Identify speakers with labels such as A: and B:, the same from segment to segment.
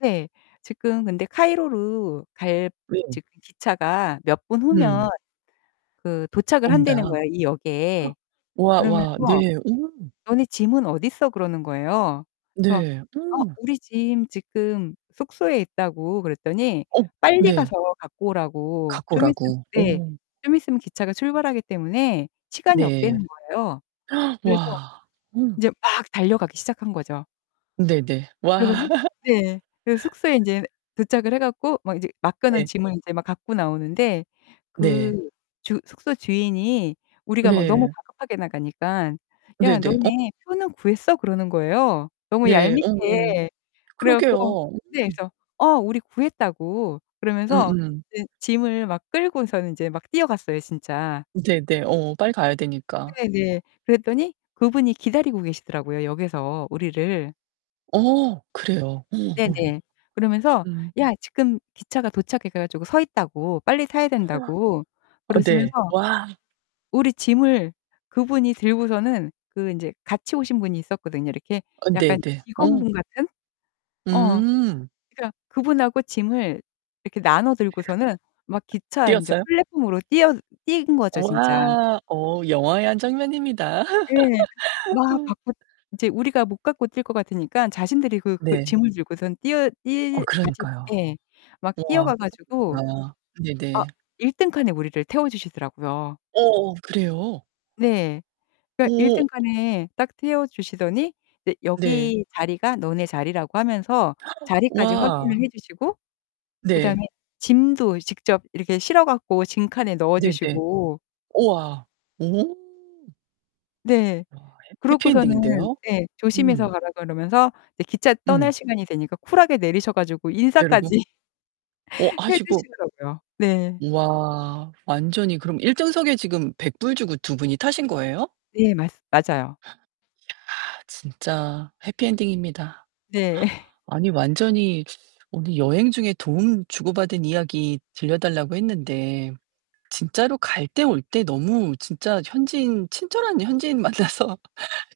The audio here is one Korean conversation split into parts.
A: 네. 지금 근데 카이로로 갈
B: 네.
A: 지금 기차가 몇 분
B: 음.
A: 후면 그 도착을 한다는
B: 온다.
A: 거예요, 이 역에.
B: 와 와.
A: 그러면서
B: 네. 음.
A: "너네 짐은 어딨어?" 그러는 거예요. 그래서
B: 네.
A: "어
B: 음.
A: 우리 짐 지금 숙소에 있다"고 그랬더니
B: 어.
A: 빨리
B: 네.
A: 가서 갖고 오라고.
B: 갖고
A: 좀 있으면
B: 오라고.
A: 네.
B: 어머.
A: 좀 있으면 기차가 출발하기 때문에 시간이
B: 네.
A: 없다는 거예요. 그래서
B: 와. 어.
A: 인제 막 달려가기 시작한 거죠.
B: 네네. 와.
A: 그래서는 네. 그래서 숙소에 인제 도착을 해 갖고 막 이제 맡겨놓
B: 네.
A: 짐을 이제 막 갖고 나오는데
B: 네.
A: 그 주 숙소 주인이 우리가 막 너무
B: 네.
A: 다급하게 나가니깐 "야
B: 네네. 어
A: 너네 표는 구했어?" 그러는 거예요, 너무
B: 네 어머.
A: 얄밉게. 그래 갖고
B: 그러게요.
A: 네
B: 음.
A: 그래서 어 우리 구했다고 그러면서
B: 음음.
A: 이제 짐을 막 끌고서는 이제 막 뛰어갔어요, 진짜.
B: 네네. 어 빨리 가야 되니까.
A: 네 네. 그랬더니 그분이 기다리고 계시더라고요, 역에서 우리를.
B: 어 그래요. 어 어.
A: 네네. 그러면서
B: 음.
A: 야 지금 기차가 도착해 가지고 서있다고 빨리 타야 된다고
B: 어 네.
A: 그러시면서
B: 와.
A: 우리 짐을 그분이 들고서는 그 인제 같이 오신 분이 있었거든요. 이렇게
B: 어
A: 약간
B: 네네. 어.
A: 직원분 같은? 어.
B: 음.
A: 그러니까 그분하고 짐을 이렇게 나눠 들고서는 막 기차 인제
B: 뛰었어요?
A: 플랫폼으로 뛰어 뛴 거죠, 진짜.
B: 우와. 어 영화의 한 장면입니다.
A: 네. 막 갖고 인제 우리가 못 갖고 뛸 것 같으니까 자신들이 그 그
B: 네.
A: 짐을 들고선 뛰어
B: 어
A: 뛰 같이
B: 그러니까요.
A: 예. 막
B: 우와
A: 뛰어가 가지고
B: [unintelligible]
A: 아
B: 네네.
A: 1 등 칸에 우리를 태워 주시더라고요.
B: 어 그래요?
A: 네. 그러니까 1
B: 오.
A: 등칸에 딱 태워 주시더니 이제
B: 네.
A: 여기 자리가 너네 자리라고 하면서 자리까지
B: 와.
A: 확인을 해 주시고 그
B: 네.
A: 다음에 짐도 직접 이렇게 실어 갖고 짐칸에 넣어
B: 네네.
A: 주시고
B: 우와. 오.
A: 네.
B: 와 해
A: 그러고서는
B: 해피엔딩인데요.
A: 예.
B: 음.
A: 조심해서 가라 그러면서 이제 기차 떠날
B: 음.
A: 시간이 되니까 쿨하게 내리셔 가지고
B: 음. 내리고.
A: 인사까지
B: 어
A: 해
B: 하시고.
A: 주시더라고요. 네.
B: 와. 완전히 그럼 1 등석에 지금 $100 주고 2 분이 타신 거예요?
A: 네 맞스 맞아요.
B: 야 진짜 해피 엔딩입니다.
A: 네.
B: 아니 완전히 우리 여행 중에 도움 주고 받은 이야기 들려 달라고 했는데 진짜로 갈 때 올 때 너무 진짜 현지인 친절한 현지인 만나서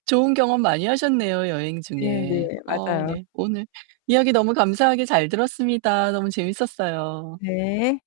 B: 좋은 경험 많이 하셨네요, 여행
A: 네 네.
B: 중에. 어
A: 맞아요.
B: 네. 오늘 이야기 너무 감사하게 잘 들었습니다. 너무 재밌었어요.
A: 네.